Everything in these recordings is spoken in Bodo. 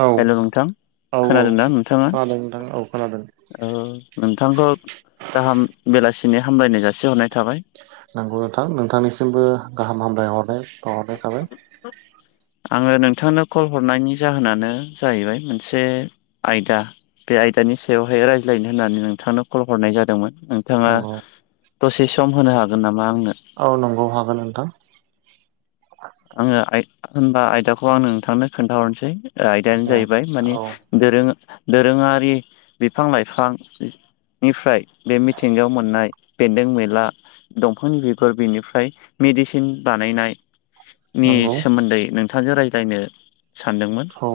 औ हेल' नोंथां औ खोनादों ना नोंथाङा खोनादों नोंथां खोनादों औ नोंथांखौ गाहाम बेलासिनि हामलायनाय जासि हरनाय थाबाय नंगौ नोंथां नोंथांनिसिमबो गाहाम हामलायहरनाय बावहरनाय थाबाय [inaudible] आङो नोंथांनो कल हरनायनि जाहोनानो जाहैबाय मोनसे आयदा बे आयदानि सायावहाय रायज्लायनो होननानै नोंथांनो कल हरनाय जादोंमोन नोंथाङा नंगौ दसे सम होनो हागोन नामा आंनो औ नंगौ हागोन नोंथां आङो आयदा होनबा आयदाखौ आंनो नोंथांनो खोन्थाहरसै ओ आयदायानो दे जाहैबाय माने औ दोरो दोरोङारि बिफां लाइफां निफ्राय बे मिथिंगायाव मोननाय बेन्दों बेनला दंफांनि बिगुर बिनिफ्राय मिडिसिन बानायनाय नि नंगौ सोमोन्दै नोंथांजों रायज्लायनो सानदोंमोन औ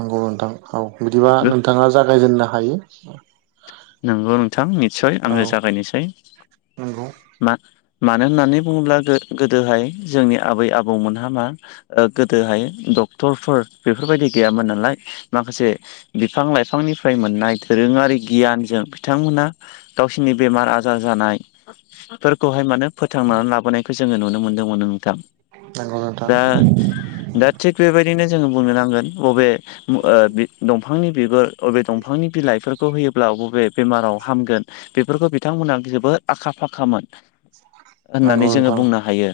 नंगौ नोंथां औ बिदिबा नोंथाङा जागायजेननो हायो नंगौ नोंथां निस्सय औ आङो जागायनोसै नंगौ मा मानो होननानै बुङोब्ला गोदोहाय जोंनि आबै आबौमोनहा मा ओ गोदोहाय डक्टरफोर बेफोरबायदि गैयामोन नालाय माखासे बिफां लाइफांनिफ्राय मोननाय दोरोङारि गियानजों बिथांमोना गावसिनि बेमार आजार जानाय फोरखौहाय माने फोथांनानै लाबोनायखौ जोङो नुनो मोन्दोंमोन नोंथां नंगौ नोंथां दा दा थिग बेबायदिनो जोङो बुंनो नांगोन बबे दंफांनि बिगुर अबे दंफांनि बिलाइफोरखौ होयोब्ला बबे बेमाराव हामगोन बेफोरखौ बिथांमोना जोबोद आखा फाखामोन नंगौ होननानै जोङो नोंथां बुंनो हायो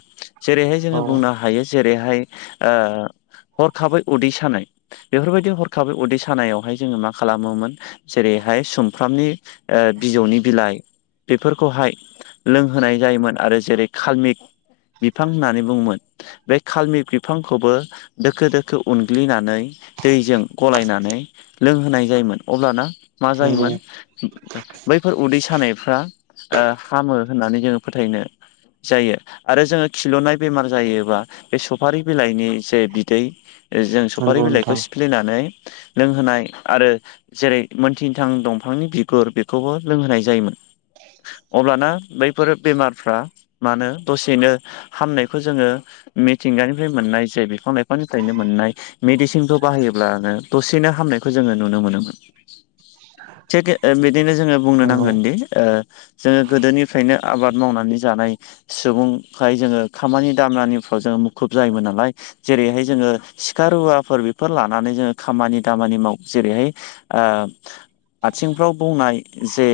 जेरैहाय औ जोङो बुंनो हायो जेरैहाय ओ हरखाबायै उदै सानाय बेफोरबायदि हरखाबै उदै सानायावहाय जोङो मा खालामोमोन जेरैहाय सुमफ्रामनि ओ बिजौनि बिलाइ बेफोरखौहाय लोंहोनाय जायोमोन आरो जेरै काल्मिक बिफां होननानै बुङोमोन बे खालमि बिफांखौबो दोखो दोखो उनग्लिनानै दैजों गलायनानै लोंहोनाय जायोमोन अब्लाना मा नंगौ जायोमोन बैफोर उदै सानायफ्रा ओ हामो होननानै जोङो फोथायनो जायो आरो जोङो खिलुनाय बेमार जायोबा बे सफारि बिलाइनि जे बिदै जों सफारि नंगौ बिलाइखौ नोंथां सिफ्लेनानै लोंहोनाय आरो जेरै मोनथिथां दंफांनि बिगुर बेखौबो लोंहोनाय जायोमोन। अब्लाना बैफोर बेमारफ्रा मानो दसेनो हामनायखौ जोङो मिथिंगानिफ्राय मोननाय जे बिफां लाइफांनिफ्रायनो मोननाय मिडिसिनखौ बाहायोब्लानो दसेनो हामनायखौ जोङो नुनो मोनोमोन थिग बिदिनो जोङो बुंनो नंगौ नांगोनदि ओ जोङो गोदोनिफ्रायनो आबाद मावनानै जानाय सुबुंहाय जोङो खामानि दामानिफ्रोव जोङो मुखुब जायोमोन नालाय जेरैहाय जोङो सिखा रुवाफोर बेफोर लानानै जोङो खामानि दामानि माव जेरैहाय ओ आथिंफ्राव बौनाय जे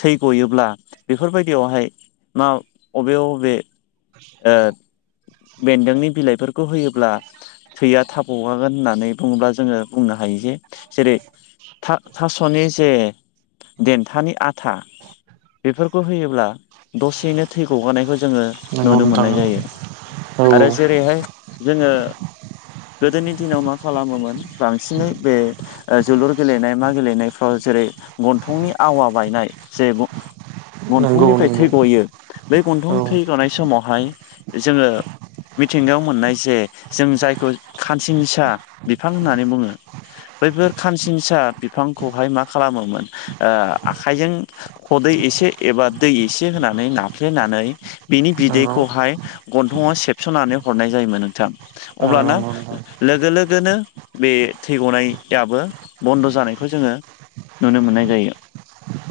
थै गयो ब्ला बेफोरबायदियावहाय मा अबे बबे ओ बेन्दोंनि बिलाइफोरखौ होयोब्ला थैया थाब गगागोन होननानै बुङोब्ला जोङो बुंनो हायो जे जेरै था थास'नि जे देन्थानि आथा बेफोरखौ होयोब्ला दसेयैनो थै गगानायखौ जोङो नंगौ नुनो नोंथां मोननाय औ जायो औ आरो जेरैहाय जोङो गोदोनि दिनाव मा खालामोमोन बांसिनै बे ओ जोलुर गेलेनाय मा गेलेनायफ्राव जेरै गन्थंनि आवा बायनाय जे नंगौ गन्थंनिफ्राय नंगौ थै गयो बे औ गन्थं थै गनाय समावहाय जोंङो मिथिंगायाव मोननाय जे जों जायखौ खानसिंसा बिफां होननानै बुंङो बैफोर खानसिंसा बिफांखौहाय मा खालामोमोन ओ आखाइजों खदै एसे एबा दै एसे होनानै नाफ्लेनानै बिनि नंगौ बिदैखौहाय गन्थंङाव सेबस'नानै हरनाय जायोमोन नोंथां औ अब्लाना नंगौ नोंथां लोगो लोगोनो बे थै गनायाबो बन्द' जानायखौ जोंङो नुनो मोननाय जायो।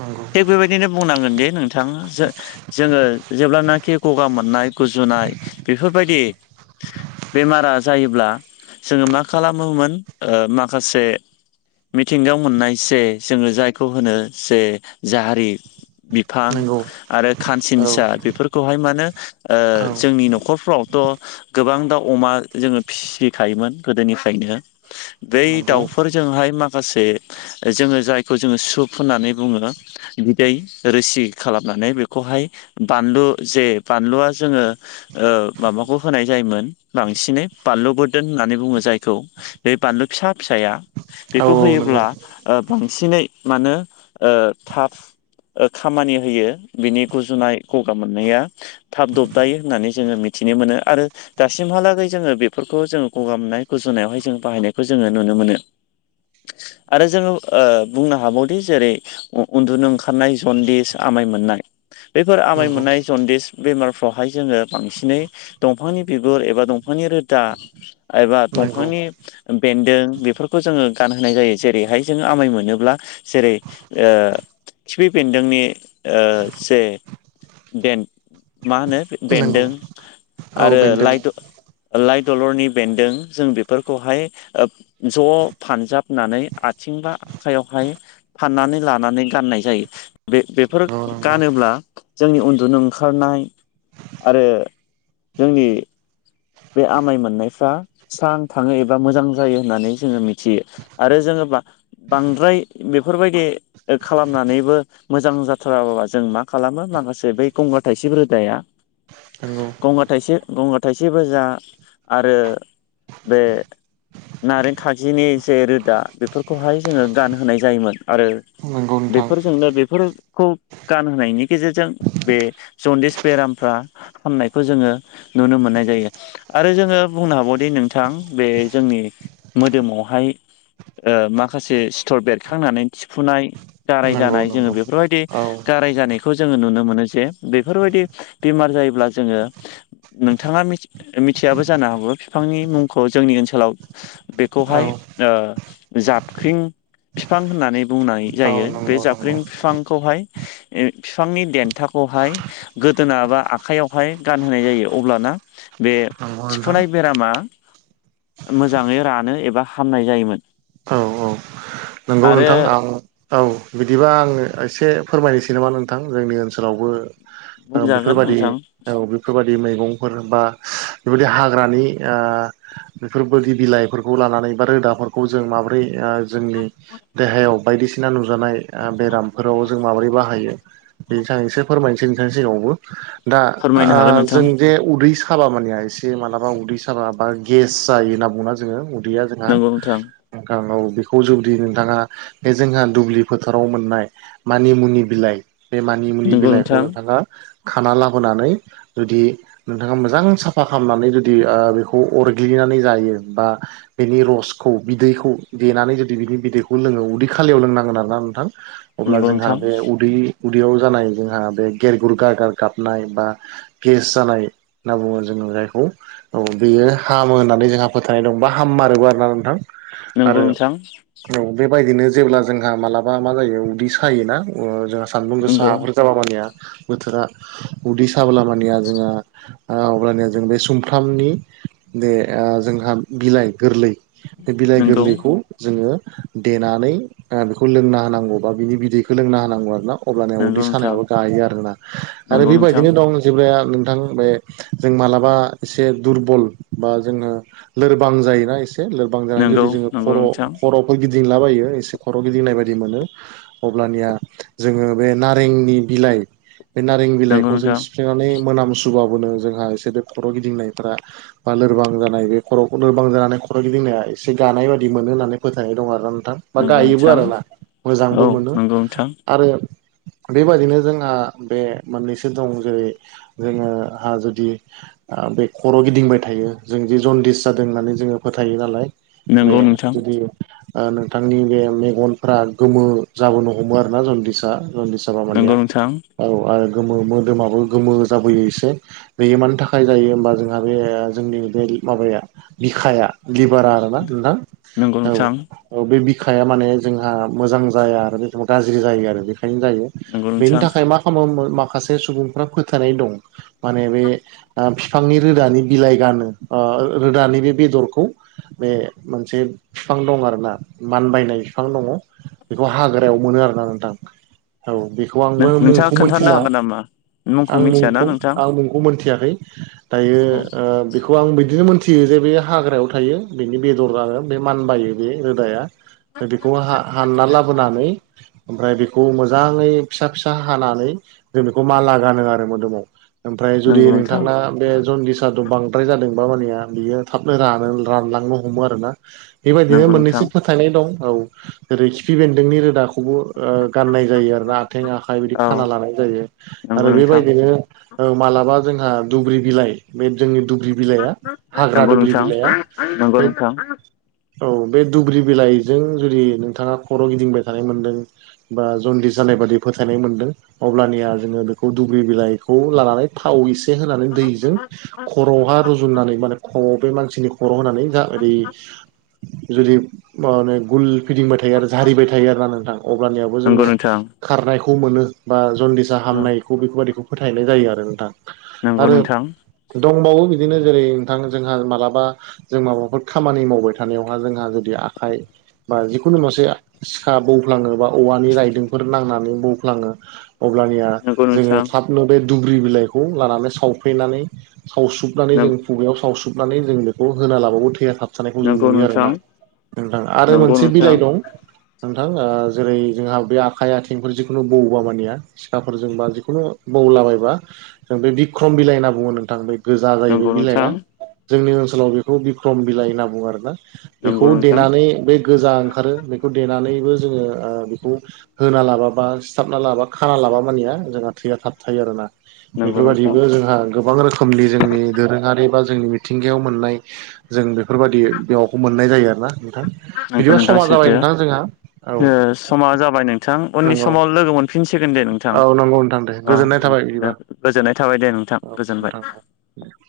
नंगौ थिग बेबायदिनो बुंनांगोन दे नोंथां जो जोंङो जेब्लानाखि गगा मोननाय गुजुनाय बेफोरबायदि बेमारा जायोब्ला जोंङो मा खालामोमोन ओ माखासे मिथिंगायाव मोननाय जे जोंङो जायखौ होनो जे जारि बिफां नंगौ आरो औ खानसिंसा बेफोरखौहाय माने औ जोंनि न'खरफ्रावथ' गोबां दाउ अमा जोंङो फिसिखायोमोन गोदोनिफ्रायनो बै नंगौ दाउफोरजोंहाय माखासे जोंङो जायखौ जोंङो सुप होननानै बुंङो। बिदै रोसि खालामनानै बेखौहाय बानलु जे बानलुआ जोंङो ओ माबाखौ होनाय जायोमोन बांसिनै बानलु बोरदोन होननानै बुंङो जायखौ बे बानलु फिसा फिसाया औ बेखौ नंगौ होयोब्ला बांसिनै मानो ओ थाब ओ खामानि होयो बिनि गुजुनाय गगा मोननाया थाब दबदायो होननानै जोंङो मिथिनो मोनो आरो दासिमहालागै जोंङो बेफोरखौ जोंङो गगामनाय गुजुनायावहाय जों बाहायनायखौ जोंङो नुनो मोनो आरो जोंङो बुंनो हाबावदि जेरै उनदुनो ओंखारनाय सदिस आमाइ मोननाय बेफोर आमाय नंगौ मोननाय जनदिस बेमारफ्रावहाय जोङो बांसिनै दंफांनि बिगुर एबा दंफांनि रोदा एबा नंगौ दंफांनि बेन्दों बेफोरखौ जोंङो गानहोनाय जायो जेरैहाय जोंङो आमाय मोनोब्ला जेरै ओ खिफि बेन्दोंनि जे बेन- मा होनो नंगौ बेन्दों औ आरो बेन्दों लाइ द लाइ दलरनि बेनदों जों बेफोरखौहाय ज' फानजाबनानै आथिं बा आखाइयावहाय फाननानै लानानै गाननाय जायो बे बेफोर नंगौ नंगौ गानोब्ला जोंनि उनदुनो ओंखारनाय आरो जोंनि बे आमाय मोननायफ्रा स्रां थांङो एबा मोजां जायो होननानै जोंङो मिथियो। आरो जोंङो बांद्राय बेफोरबायदि खालामनानैबो मोजां जाथाराबाबा जों मा खालामो माखासे बै गंगार थाइसिब‌ रोदाया नंगौ गंगार थाइसिब गंगा थाइसिब जा आरो बे नारें खागजिनि जे रोदा बेफोरखौहाय जोंङो गानहोनाय जायोमोन आरो नंगौ नोंथां बेफोरजोंनो बे बेफोरखौ गानहोनायनि गेजेरजों बे जनडेस बेरामफ्रा हामनायखौ जोंङो नुनो मोननाय जायो। आरो जोंङो बुंनो हाबायोदि नोंथां बे जोंनि मोदोमावहाय ओ माखासे सिथर बेरखांनानै थिफुनाय गाराय नंगौ जानाय जोंङो नंगौ बे बेफोरबायदि औ गाराय जानायखौ जोंङो नुनो मोनो जे बेफोरबायदि बेमार जायोब्ला जोंङो नोंथांङा मिथियाबो जानो हागौ बिफांनि मुंखौ जोंनि ओनसोलाव औ बेखौहाय ओ जाबख्रिं बिफां होननानै बुंनाय औ जायो बे नंगौ जाबख्रिं नंगौ बिफांखौहाय ए बिफांनि देनथाखौहाय गोदोना बा आखाइयावहाय गानहोनाय जायो अब्लाना बे नंगौ नोंथां थिफुनाय बेरामा मोजाङै रानो एबा हामनाय जायोमोन [inaudible] औ औ नंगौ नोंथां आं औ बिदिबा आङो एसे फोरमायनोसै नामा नोंथां जोंनि ओनसोलावबो ओ बुंजागोन बेफोरबायदि नोंथां औ बेफोरबायदि मैगंफोर बा बेबायदि हाग्रानि आ बेफोर बोरि बिलाइफोरखौ लानानै बा रोदाफोरखौ जों माबोरै आ जोंनि गाव बायदिसिना नुजानाय बेरामफोराव जों माबोरै बाहायो बेखो आं एसे फोरमायनोसै नोंथां सिगाङावबो दा फोरमायनो हागोन नोंथां जों जे उदै सा साबा मानिया एसे मालाबा उदै साबा बा गेस जायो होनना बुङोना जोङो गैया जोंहा नंगौ नोंथां बेखौ जुदि नोंथाङा बे जोंहा दुब्लि फोथाराव मोननाय मानिमुनि बिलाइ बे मानिमुनि नंगौ बिलाइखौ नोंथां नोंथाङा खाना लाबोनानै जुदि नोंथाङा मोजां साफा खालामनानै जुदि बेखौ अरग्लिनानै जायो बा बेनि रसखौ बिदैखौ देनानै जुदि बिनि बिदैखौ लोङो उदै खालियाव लोंनांगोन आरोना नोंथां अब्ला नंगौ जोंहा नोंथां बे उदै उदैयाव जानाय जोंहा बे गेरगुर गारगार गाबनाय बा गेस जानाय होनना बुङो जोङो जायखौ औ बेयो हामो होननानै जोंहा फोथायनाय दं आरो हामारोबो आरोना नोंथां नंगौ आरो नोंथां औ बेबायदिनो जेब्ला जोंहा मालाबा मा जायो उदै सायोना जोंहा सानदुं नंगौ गोसाफोर जाबा मानिया बोथोरा उदै साबोला मानिया जोंहा आ अब्लानिया जों बे सुमफ्रामनि बेे आ जोंहा बिलाइ गोरलै बे बिलाइ नंगौ गोरलैखौ जोङो देनानै बेखौ लोंना होनांगौ बा बिनि बिदैखौ लोंना होनांगौ आरोना अब्लानिया नंगौ उदै नोंथां सानायाबो गायो आरोना आरो नंगौ नोंथां बेबायदिनो दं जेब्लाया नोंथां बे जों मालाबा एसे दुरबल बा जोङो लोरबां जायोना एसे लोरबां जानानै नंगौ जुदि जोङो नंगौ नोंथां खर' ख'फोर गिदिंलाबायो एसे खर' गिदिंनाय बायदि मोनो अब्लानिया जोङो बे नारेंनि बिलाइ बे नारें नंगौ बिलाइखौ जों नोंथां सिफ सोनानै मोनामसुबाबो जोंहा एसे बे खर' गिदिंनायफोरा बा लोरबां जानाय बे खर'खौ लोरबां जानानै खर' गिदिंनाया एसे गानाय बादि मोनो होननानै फोथायनाय दं आरोना नोंथां बा नंगौ गायोबो नोंथां आरोना औ मोजांबो मोनो नंगौ नोंथां आरो बेबादिनो जोंहा बे मोननैसो दं जेरै जोङो हा जुदि आ बे खर' गिदिंबाय थायो जों जे जनदिस जादों होननानै जोङो फोथायो नालाय बे नंगौ नोंथां जुदि नोंथांनि बे मेगनफोरा गोमो जाबोनो हमो आरोना जनदिसा जनदिस माबा मानिया नंगौ नोंथां औ आरो गोमो मोदोमाबो गोमो जाबोयो एसे बियो मानि थाखाय जायो होमबा जोंहा बे जोंनि बे माबाया बिखाया लिभारा आरोना नोंथां नंगौ औ नोंथां औ बे बिखाया माने जोंहा मोजां जाया आरो बे समाव गाज्रि जायो आरो बेखायनो जायो नंगौ बेनि नोंथां थाखाय मा खामबावमो माखासे सुबुंफ्रा फोथायनाय दं माने बे फिफांनि रोदानि बिलाइ गानो आ रोदानि बे बेदरखौ बे मोनसे फिफां दं आरोना मानबायनाय फिफां दङ बेखौ हाग्रायाव मोनो आरोना नोंथां औ बेखौ आंबो नोंथाङा मुंखौ खोन्थानो मोनथिला हागोन नामा आं मिथियाना मुंखौ नोंथां आं मुंखौ मोनथियाखै दायो औ ओ बेखौ आं बिदिनो मोनथियो जे बे हाग्रायाव थायो बेनि बेदर आरो। बे मानबायो बे रोदाया बेखौ हा हानना लाबोनानै ओमफ्राय बेखौ मोजाङै फिसा फिसा हानानै जों बेखौ माला गानो आरो मोदोमाव। ओमफ्राय नंगौ जुदि नोंथां नोंथांना बे जनडिसाथ बां द्राय जादोंबा मानेया बियो थाब थाबनो रानलांनो हमो आरोना बेबायदिनो नंगौ नोंथां मोननैसो फोथ थायनाय दं औ जेरै खिफि बेन्दोंनि रोदाखौबो गाननाय जायो आरो। आथें आखाइ बिदि औ खाना लानाय जायो नंगौ आरो नोंथां बेबायदिनो औ मालाबा जोंहा दुब्रि बिलाइ बे जोंनि दुब्रि बिलाइया हाग्रा नंगौ दुब्रि नोंथां बिलाइआ नंगौ बे नोंथां औ बे दुब्रि बिलाइजों जुदि नोंथाङा खर' गिदिंबाय थानाय मोनदों। बा जन्दिस जानाय बादि फोथायनाय मोनदों। अब्लानिया जोङो बेखौ दुब्रि बिलाइखौ लानानै थाव इसे होनानै दैजों खर'हा रुजुनानै माने ख बे मानसिनि खर' होनानै ज ओरै जुदि माने गुल फिदिंबाय थायो आरो जारिबाय थायो आरोना नोंथां अब्लानियावबो नंगौ जोङो नोंथां खारनायखौ मोनो बा जनदिस जा औ हामनायखौ बेफोरबायदिखौ फोथायनाय जायो आरो नोंथां नंगौ आरो नोंथां दंबावो बिदिनो जेरै नोंथां जोंहा मालाबा जों माबाफोर खामानि मावबाय थादों। थानायावहा जोंहा जुदि आखाइ बा जिखुनु मोनसे सिखा बौफ्लाङो बा औवानि रायदोंफोर नांनानै बौफ्लाङो अब्लानिया नंगौ जोङो नोंथां थाब बे दुब्रि बिलाइखौ लानानै सावफैनानै सावसोबनानै जों नंगौ नोंथां खुगायाव सावसोबनानै जों बेखौ होना लाबावो थैया थाबथानाय जों नंगौ नुयो नोंथां आरोना नोंथां आरो नंगौ मोनसे बिलाइ नोंथां दं। नोंथां जेरै जोंहा बे आखाइ आथिंफोर जिखुनु बौबा मानिया सिखाफोरजों बा जिखुनु बौलाबायबा जों बे बिक्रम बिलाइ होनना बुङो नोंथां बे गोजा जाहैबाय नंगौ बिलाइआ नोंथां जोंनि ओनसोलाव बेखौ बिक्रम बिलाइ होनना बुङो आरोना। बेखौ नंगौ नोंथां देनानै बे गोजा ओंखारो बेखौ देनानैबो जोङो बेखौ होना लाबा बा सिथाबना लाबा खाना लाबा मानिया जोंहा थैया थाब थायो आरोना। नंगौ बेफोरबायदिबो जोंहा गोबां रोखोम खोमनि जोंनि दोरोङारि बा जोंनि मिथिंगायाव मोननाय जों बे बेफोरबायदि बेखौ मोननाय जायो आरोना नोंथां बिदिबा नोंथां समा जाबाय सैथो नोंथां जोंहा औ समा जाबाय नोंथां उननि नंगौ समाव लोगो मोनफिनगोन। मोनफिनसिगोन दे नोंथां औ नंगौ नोंथां दे गोजोननाय थाबाय बिदिबा अ गोजोननाय थाबाय दे नोंथां औ गोजोनबाय। नोंथां। [unintelligible]